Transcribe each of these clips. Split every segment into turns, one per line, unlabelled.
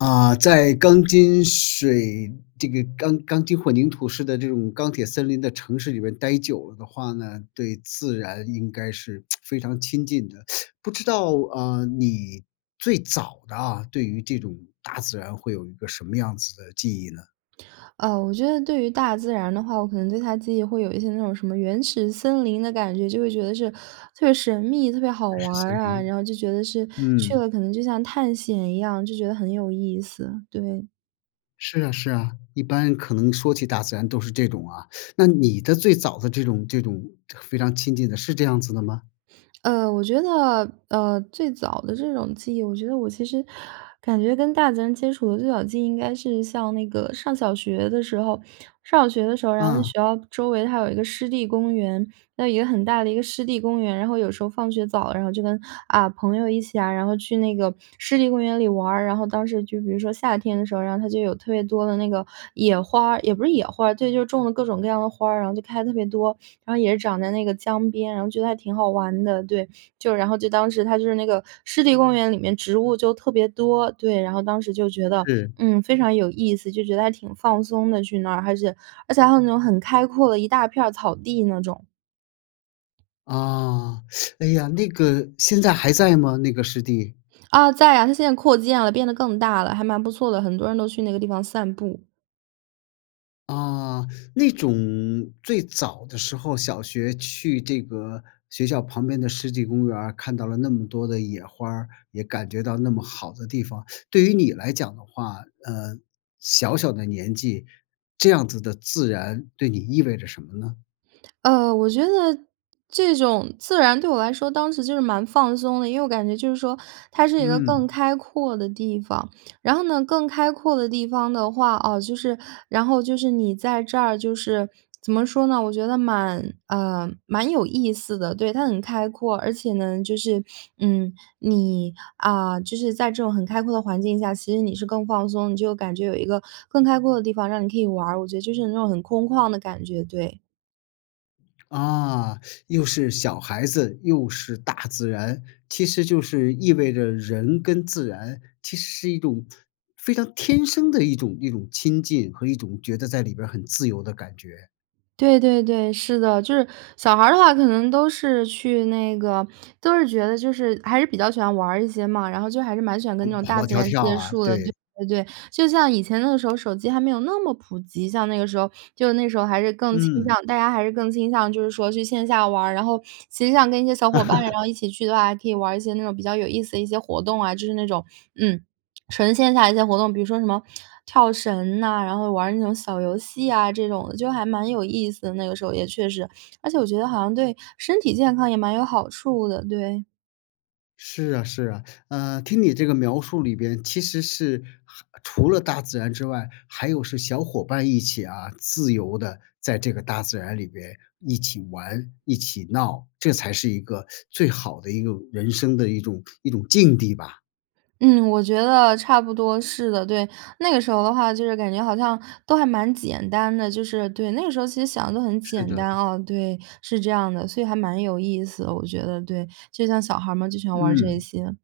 啊，在钢筋水这个钢钢筋混凝土式的这种钢铁森林的城市里面待久了的话呢，对自然应该是 非常亲近的。不知道啊，你最早的啊，对于这种大自然会有一个什么样子的记忆呢？
呃，我觉得对于大自然的话，我可能对它的记忆会有一些那种什么原始森林的感觉，就会觉得是特别神秘、特别好
原
玩
始森
儿啊。
林。
然后就觉得是去
嗯。
了可能就像探险一样，就觉得很有意思，对。
是啊是啊，一般可能说起大自然都是这种啊。那你的最早的这种这种非常亲近的是这样子的吗？
呃，我觉得，呃，最早的这种记忆，我觉得我其实感觉跟大自然接触最早的记忆应该是像那个上小学的时候。上小学的时候，然后那学
嗯。
校周围它有一个湿地公园，那有一个很大的一个湿地公园。然后有时候放学早了，然后就跟，啊，朋友一起啊，然后去那个湿地公园里玩儿。然后当时就比如说夏天的时候，然后它就有特别多的那个野花儿，也不是野花儿，对，就是种了各种各样的花儿，然后就开得特别多，然后也是长在那个江边，然后觉得还挺好玩的，对。就然后就当时它就是那个湿地公园里面植物就特别多，对，然后当时就觉得，
是。
嗯，非常有意思，就觉得还挺放松的，去那儿。而且而且还有那种很开阔的一大片儿草地那种。
啊，哎呀，那个现在还在吗？那个湿地。
啊，在啊，它现在扩建了，变得更大了，还蛮不错的，很多人都去那个地方散步。
啊，那种最早的时候，小学去这个学校旁边的湿地公园儿，看到了那么多的野花儿，也感觉到那么好的地方。对于你来讲的话，呃，小小的年纪，这样子的自然对你意味着什么呢？
呃，我觉得这种自然对我来说当时就是蛮放松的，因为我感觉就是说，它是一个更
嗯。
开阔的地方。然后呢更开阔的地方的话啊，就是然后就是你在这儿，就是怎么说呢，我觉得蛮，呃，蛮有意思的。对，它很开阔，而且呢就是，嗯，你，啊，就是在这种很开阔的环境下，其实你是更放松，你就感觉有一个更开阔的地方让你可以玩儿。我觉得就是那种很空旷的感觉，对。
啊，又是小孩子，又是大自然。其实就是意味着人跟自然，其实是一种非常天生的一种一种亲近和一种觉得在里边儿很自由的感觉。
对对对，是的。就是小孩儿的话，可能都是去那个都是觉得就是还是比较喜欢玩儿一些嘛，然后就还是蛮喜欢
跑
跟那种
跑
大
跑
自
跳
然
跳
接
啊，
触的，对
对。
对对。就像以前的时候，手机还没有那么普及，像那个时候，就那个时候还是更倾
嗯。
向大家还是更倾向，就是说去线下玩儿。然后实际上跟一些小伙伴然 后一起去的话，还可以玩儿一些那种比较有意思的一些活动啊，就是那种，嗯，纯线下的一些活动，比如说什么跳绳呐，然后玩儿那种小游戏啊，这种的。就还蛮有意思的，那个时候也确实。而且我觉得好像对身体健康也蛮有好处的，对。
是啊是啊。呃，听你这个描述里边其实是还除了大自然之外，还有是小伙伴儿一起啊，自由地在这个大自然里边一起玩、一起闹。这才是一个最好的一个人生的一种一种境地吧。
嗯，我觉得差不多是的，对。那个时候的话，就是感觉好像都还蛮简单的，就是对，那个时候其实想得都很
是
简
的。
单哦，对，是这样的。所以还蛮有意思的，我觉得，对，就像小孩儿们就喜欢玩儿这
嗯。
些。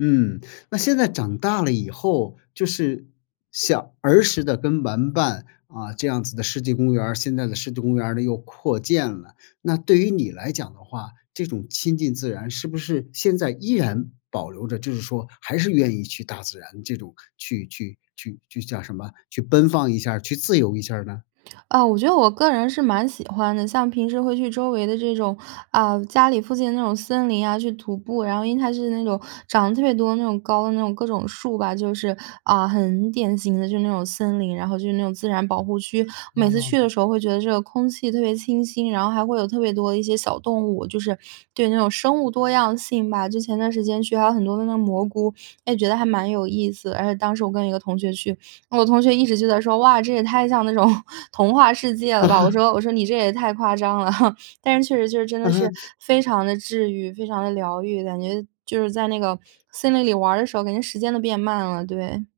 嗯，那现在长大了以后，就是，像儿时的跟玩伴啊，这样子的湿地公园儿，现在的湿地公园儿呢又扩建了。那对于你来讲的话，这种亲近自然是不是现在依然保留着，就是说，还是愿意去大自然这种去去去去叫什么？去奔放一下儿，去自由一下儿呢？
啊，我觉得我个人是蛮喜欢的。像平时会去周围的这种，呃，家里附近的那种森林啊，去徒步。然后因为它是那种长得特别多的那种高的那种各种树吧，就是，呃，很典型的就是那种森林，然后就是那种自然保护区。每次去的
哦。
时候会觉得这个空气特别清新，然后还会有特别多的一些小动物，就是，对，那种生物多样性吧。就前段时间去还有很多那个蘑菇，也觉得还蛮有意思。而且当时我跟一个同学去，我同学一直就在说：“哇，这也太像那种童话世界了吧”。我 说我说：“你这也太夸张了。” 但是确实就真的
嗯
是
哼。
非常地治愈，非常地疗愈，感觉就是在那个森林里玩儿的时候，感觉时间都变慢了，对。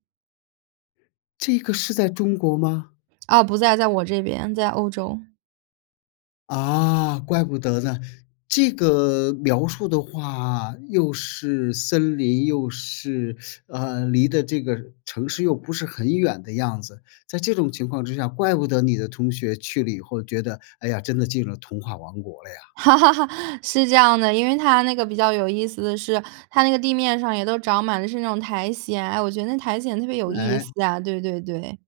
这个是在中国吗？
啊，不在，在我这边，在欧洲。
啊，怪不得呢。这个描述的话又是森林，又是，呃，离得这个城市又不是很远的样子，在这种情况之下，怪不得你的同学去了以后，觉得：“哎呀，真的进了童话王国了呀。”
是这样的，因为它那个比较有意思的是，它那个地面上也都长满的是那种苔藓。哎呀，我觉得那苔藓特别有意
诶。
思啊。对对对。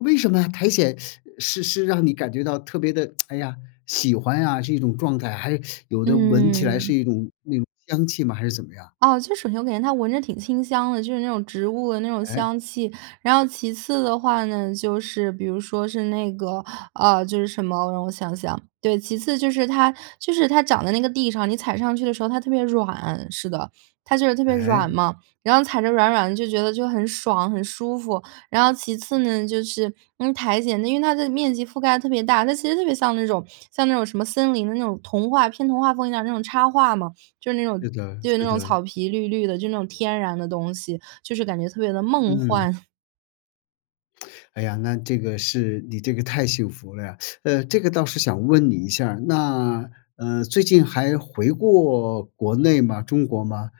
为什么啊苔藓，是是让你感觉到特别的，哎呀，喜欢呀，是一种状态。还有，有的闻起来是
嗯。
一种那种香气吗？还是怎么样？
啊，就是首先我感觉它闻着挺清香的，就是那种植物的那种
哎。
香气。然后其次的话呢，就是比如说是那个啊，就是什么，让我想想，对，其次就是它就是它长在那个地上，你踩上去的时候它特别软，是的，它就是特别软
哎。
嘛，然后，踩着软软的就觉得，就很爽、很舒服。然后其次呢，就是，嗯，苔藓呢因为它的面积覆盖得特别大，它其实特别像那种像那种什么森林的那种童话，偏童话风一样的那种插画嘛，就是那种
是的，
就是那
是
种
的。
草皮绿绿的，就那种天然的东西，就是感觉特别地梦
嗯。
幻。
哎呀，那这个是你这个太幸福了呀，呃，这个倒是想问你一下儿，那，嗯，最近还回过国内吗？中国吗？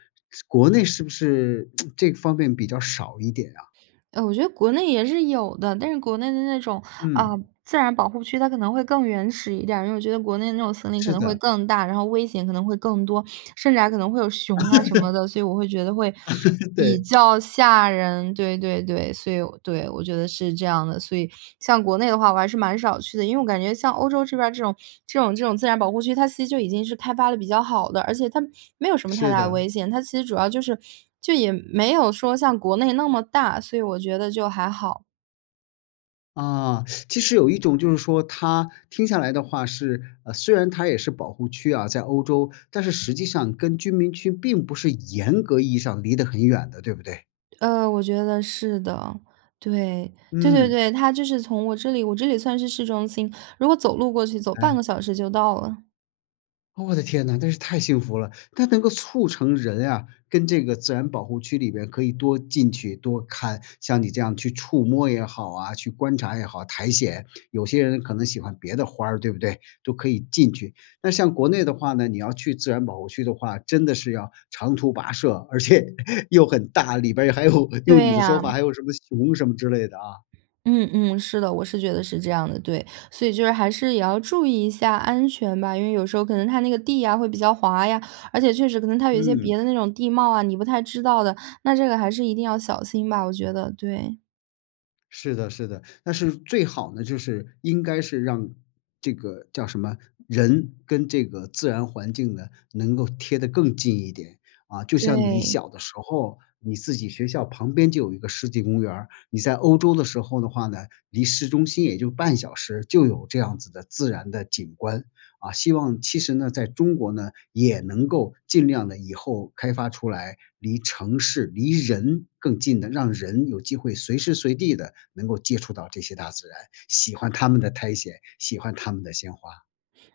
国内是不是 这方面比较少一点啊？
呃，我觉得国内也是有的，但是国内的那种，啊，
嗯。
自然保护区，它可能会更原始一点儿。因为我觉得国内的那种森林可
是
能会
的。
更大，然后危险可能会更多，甚至还可能会有熊啊什么 的，所以我会觉得会 比
对。
较吓人。对对对。所以，对，我觉得是这样的，所以像国内的话我还是蛮少去的，因为我感觉像欧洲这边儿这种这种这种自然保护区，它其实就已经是开发得比较好的，而且它没有什么太
是
大的
的。
危险。它其实主要就是就也没有说像国内那么大，所以我觉得就还好。
啊，其实有一种就是说，它听下来的话是呃，虽然它也是保护区啊，在欧洲，但是实际上跟居民区并不是严格意义上离得很远的，对不对？
呃，我觉得是的。对，对对
嗯。
对。它就是从我这里我这里算是市中心，如果走路过去，走半
哎。
个小时就到了。
哦我的天哪，真是太幸福了。它能够促成人啊跟这个自然保护区里边可以多进去多看，像你这样去触摸也好啊，去观察也好苔藓。有些人可能喜欢别的花儿，对不对？都可以进去。那像国内的话呢，你要去自然保护区的话，真的是要长途跋涉，而且又很大，里边儿还有用
对
你的说
呀。
法，还有什么熊什么之类的啊。
嗯嗯，是的，我是觉得是这样的，对。所以就是还是也要注意一下安全吧。因为有时候可能它那个地呀会比较滑呀，而且确实可能它有一些
嗯。
别的那种地貌啊，你不太知道的。那这个还是一定要小心吧，我觉得，对。
是的是的，但是最好呢，就是应该是让这个叫什么人跟这个自然环境呢能够贴得更近一点。啊，就像你
对。
小的时候，你自己学校旁边就有一个世纪公园儿，你在欧洲的时候的话呢，离市中心也就半小时就有这样子的自然的景观。啊，希望其实呢，在中国呢也能够尽量地以后开发出来离城市、离人更近的、让人有机会随时随地地能够接触到这些大自然，喜欢它们的苔藓，喜欢它们的鲜花。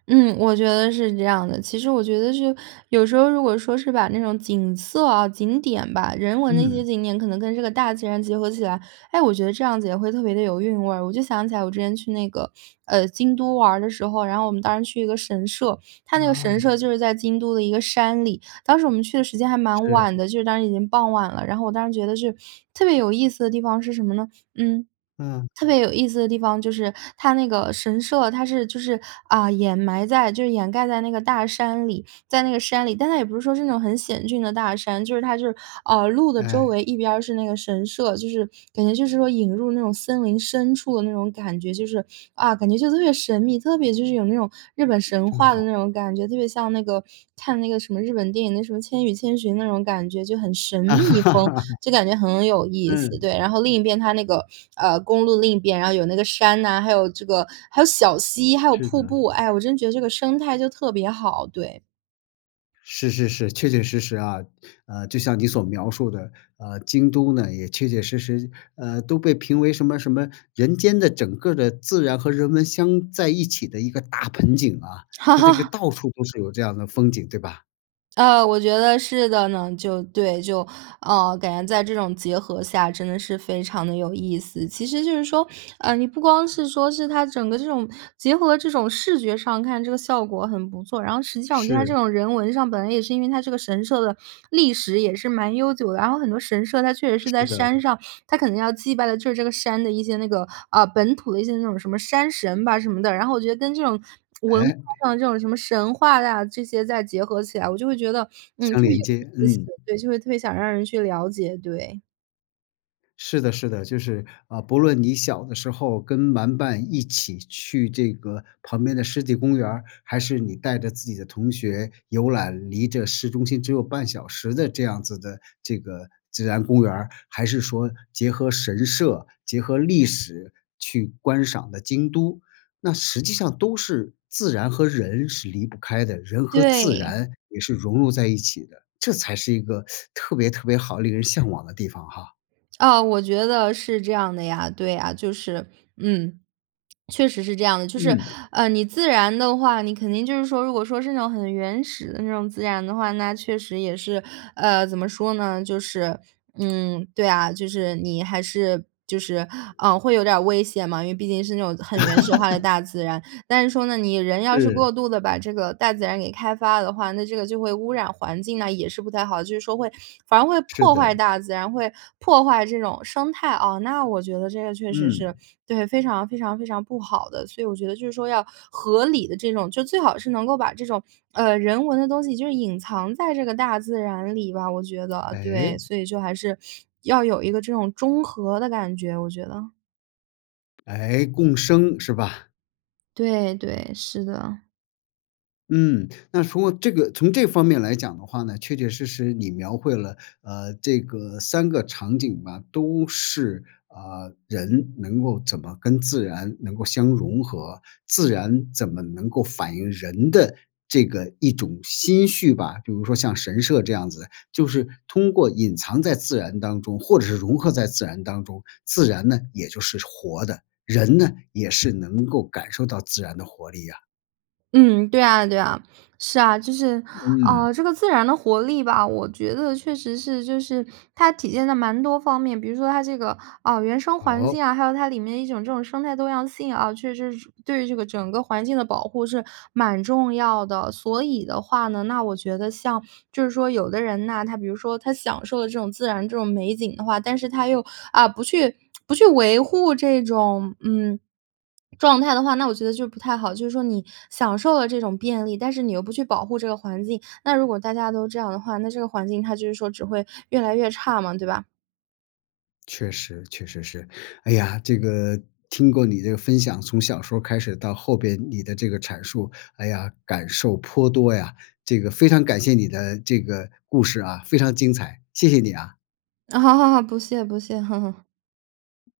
嗯，我觉得是这样的。其实我觉得是有时候如果说是把那种景色啊、景点吧，人文的一些
嗯。
景点可能跟这个大自然结合起来，哎，我觉得这样子也会特别地有韵味儿。我就想起来我之前去那个，呃，京都玩儿的时候，然后我们当时去一个神社，它那个
啊。
神社就是在京都的一个山里。当时我们去的时间还蛮
是。
晚的，就是当时已经傍晚了，然后我当时觉得是，特别有意思的地方是什么呢？嗯
嗯。
特别有意思的地方就是它那个神社，它是就是，啊，掩埋在就是掩盖在那个大山里，在那个山里。但它也不是说是那种很险峻的大山，就是它就是，啊，路的周
哎。
围一边儿是那个神社，就是感觉就是说引入那种森林深处的那种感觉，就是，啊，感觉就特别神秘，特别就是有那种日本神
这么
话的
好。
那种感觉，特别像那个，看那个什么日本电影的什么《千与千寻》，那种感觉，就很神秘风，就感觉很有意思，
嗯。
对。然后另一边，它那个，呃，公路另一边，然后有那个山呐，还有这个，还有小溪，还有
是
瀑
的。
布。哎，我真觉得这个生态就特别好，对。
是是是，确确实实啊。呃，就像你所描述的，呃，京都呢，也确确实实，呃，都被评为什么什么人间的整个儿的自然和人文相在一起的一个大盆景啊，它这个到 处都是有这样的风景，对吧？
呃，我觉得是的呢。就，对，就，呃，感觉在这种结合下真的是非常地有意思。其实就是说，呃，你不光是说是它整个这种结合这种视觉上看这个效果很不错，然后实际上我觉得它这
是。
种人文上本来也是因为它这个神社的历史也是蛮悠久的。然后很多神社它确实是
是
在
的。
山上，它可能要祭拜的就是这个山的一些那个，啊，本土的一些那种什么山神吧什么的。然后我觉得跟这种文化
哎。
上的这种，什么神话呀这些，再结合起来，我就会觉得，嗯，
相
特别
连接，
有意思，
嗯。
对，就会特别想让人去了解，对。
是的，是的。就是，啊，不论你小的时候跟玩伴一起去这个旁边的湿地公园儿，还是你带着自己的同学游览离着市中心只有半小时的这样子的这个自然公园儿，还是说结合神社、结合历史去观赏的京都，那实际上都是自然和人是离不开的，人和自
对。
然也是融入在一起的。这才是一个，特别特别好，令人向往的地方哈。
啊，我觉得是这样的呀，对呀。就是，嗯，确实是这样的。就是，
嗯。
呃，你自然的话，你肯定就是说，如果说是那种很原始的那种自然的话，那确实也是，呃，怎么说呢，就是，嗯，对啊，就是你还是就是，嗯，会有点儿危险嘛，因为毕竟是那种很原始化的 大自然。但是说呢，你人要是过
是。
度地把这个大自然给开发的话，那这个就会污染环境，那也是不太好，就是说会反而会
是
破坏
的。
大自然，会破坏这种生态。啊，那我觉得这个确实
嗯。
是对，非常非常非常不好的。所以我觉得就是说要合理地这种就最好是能够把这种，呃，人文的东西就是隐藏在这个大自然里吧，我觉得。对，
诶？
所以就还是要有一个这种中和的感觉，我觉得。
诶，共生，是吧？
对，对，是的。
嗯，那通过这个从这方面来讲的话呢，确确实实你描绘了，呃，这个3个场景吧，都是，啊，人能够怎么跟自然能够相融合，自然怎么能够反映人的这个一种心绪吧。比如说像神社这样子，就是通过隐藏在自然当中，或者是融合在自然当中。自然呢，也就是活的，人呢，也是能够感受到自然的活力啊。
嗯，对啊对啊。是啊，就是，
嗯。
呃，这个自然的活力吧，我觉得确实是就是它体现在蛮多方面，比如说它这个，啊，原生环
哦？
境啊，还有它里面一种这种生态多样性啊，确实是对于这个整个环境的保护是蛮重要的。所以的话呢，那我觉得像，就是说有的人呐，他比如说他享受的这种自然这种美景的话，但是他又，啊，不去 不去维护这种，嗯，状态的话，那我觉得就不太好，就是说你享受了这种便利，但是你又不去保护这个环境，那如果大家都这样的话，那这个环境它就是说只会越来越差嘛，对吧？
确实，确实是。哎呀，这个听过你这个分享，从小时候开始到后边，你的这个阐述。哎呀，感受颇多呀。这个非常感谢你的这个故事啊，非常精彩，谢谢你啊。
哦，不谢不谢。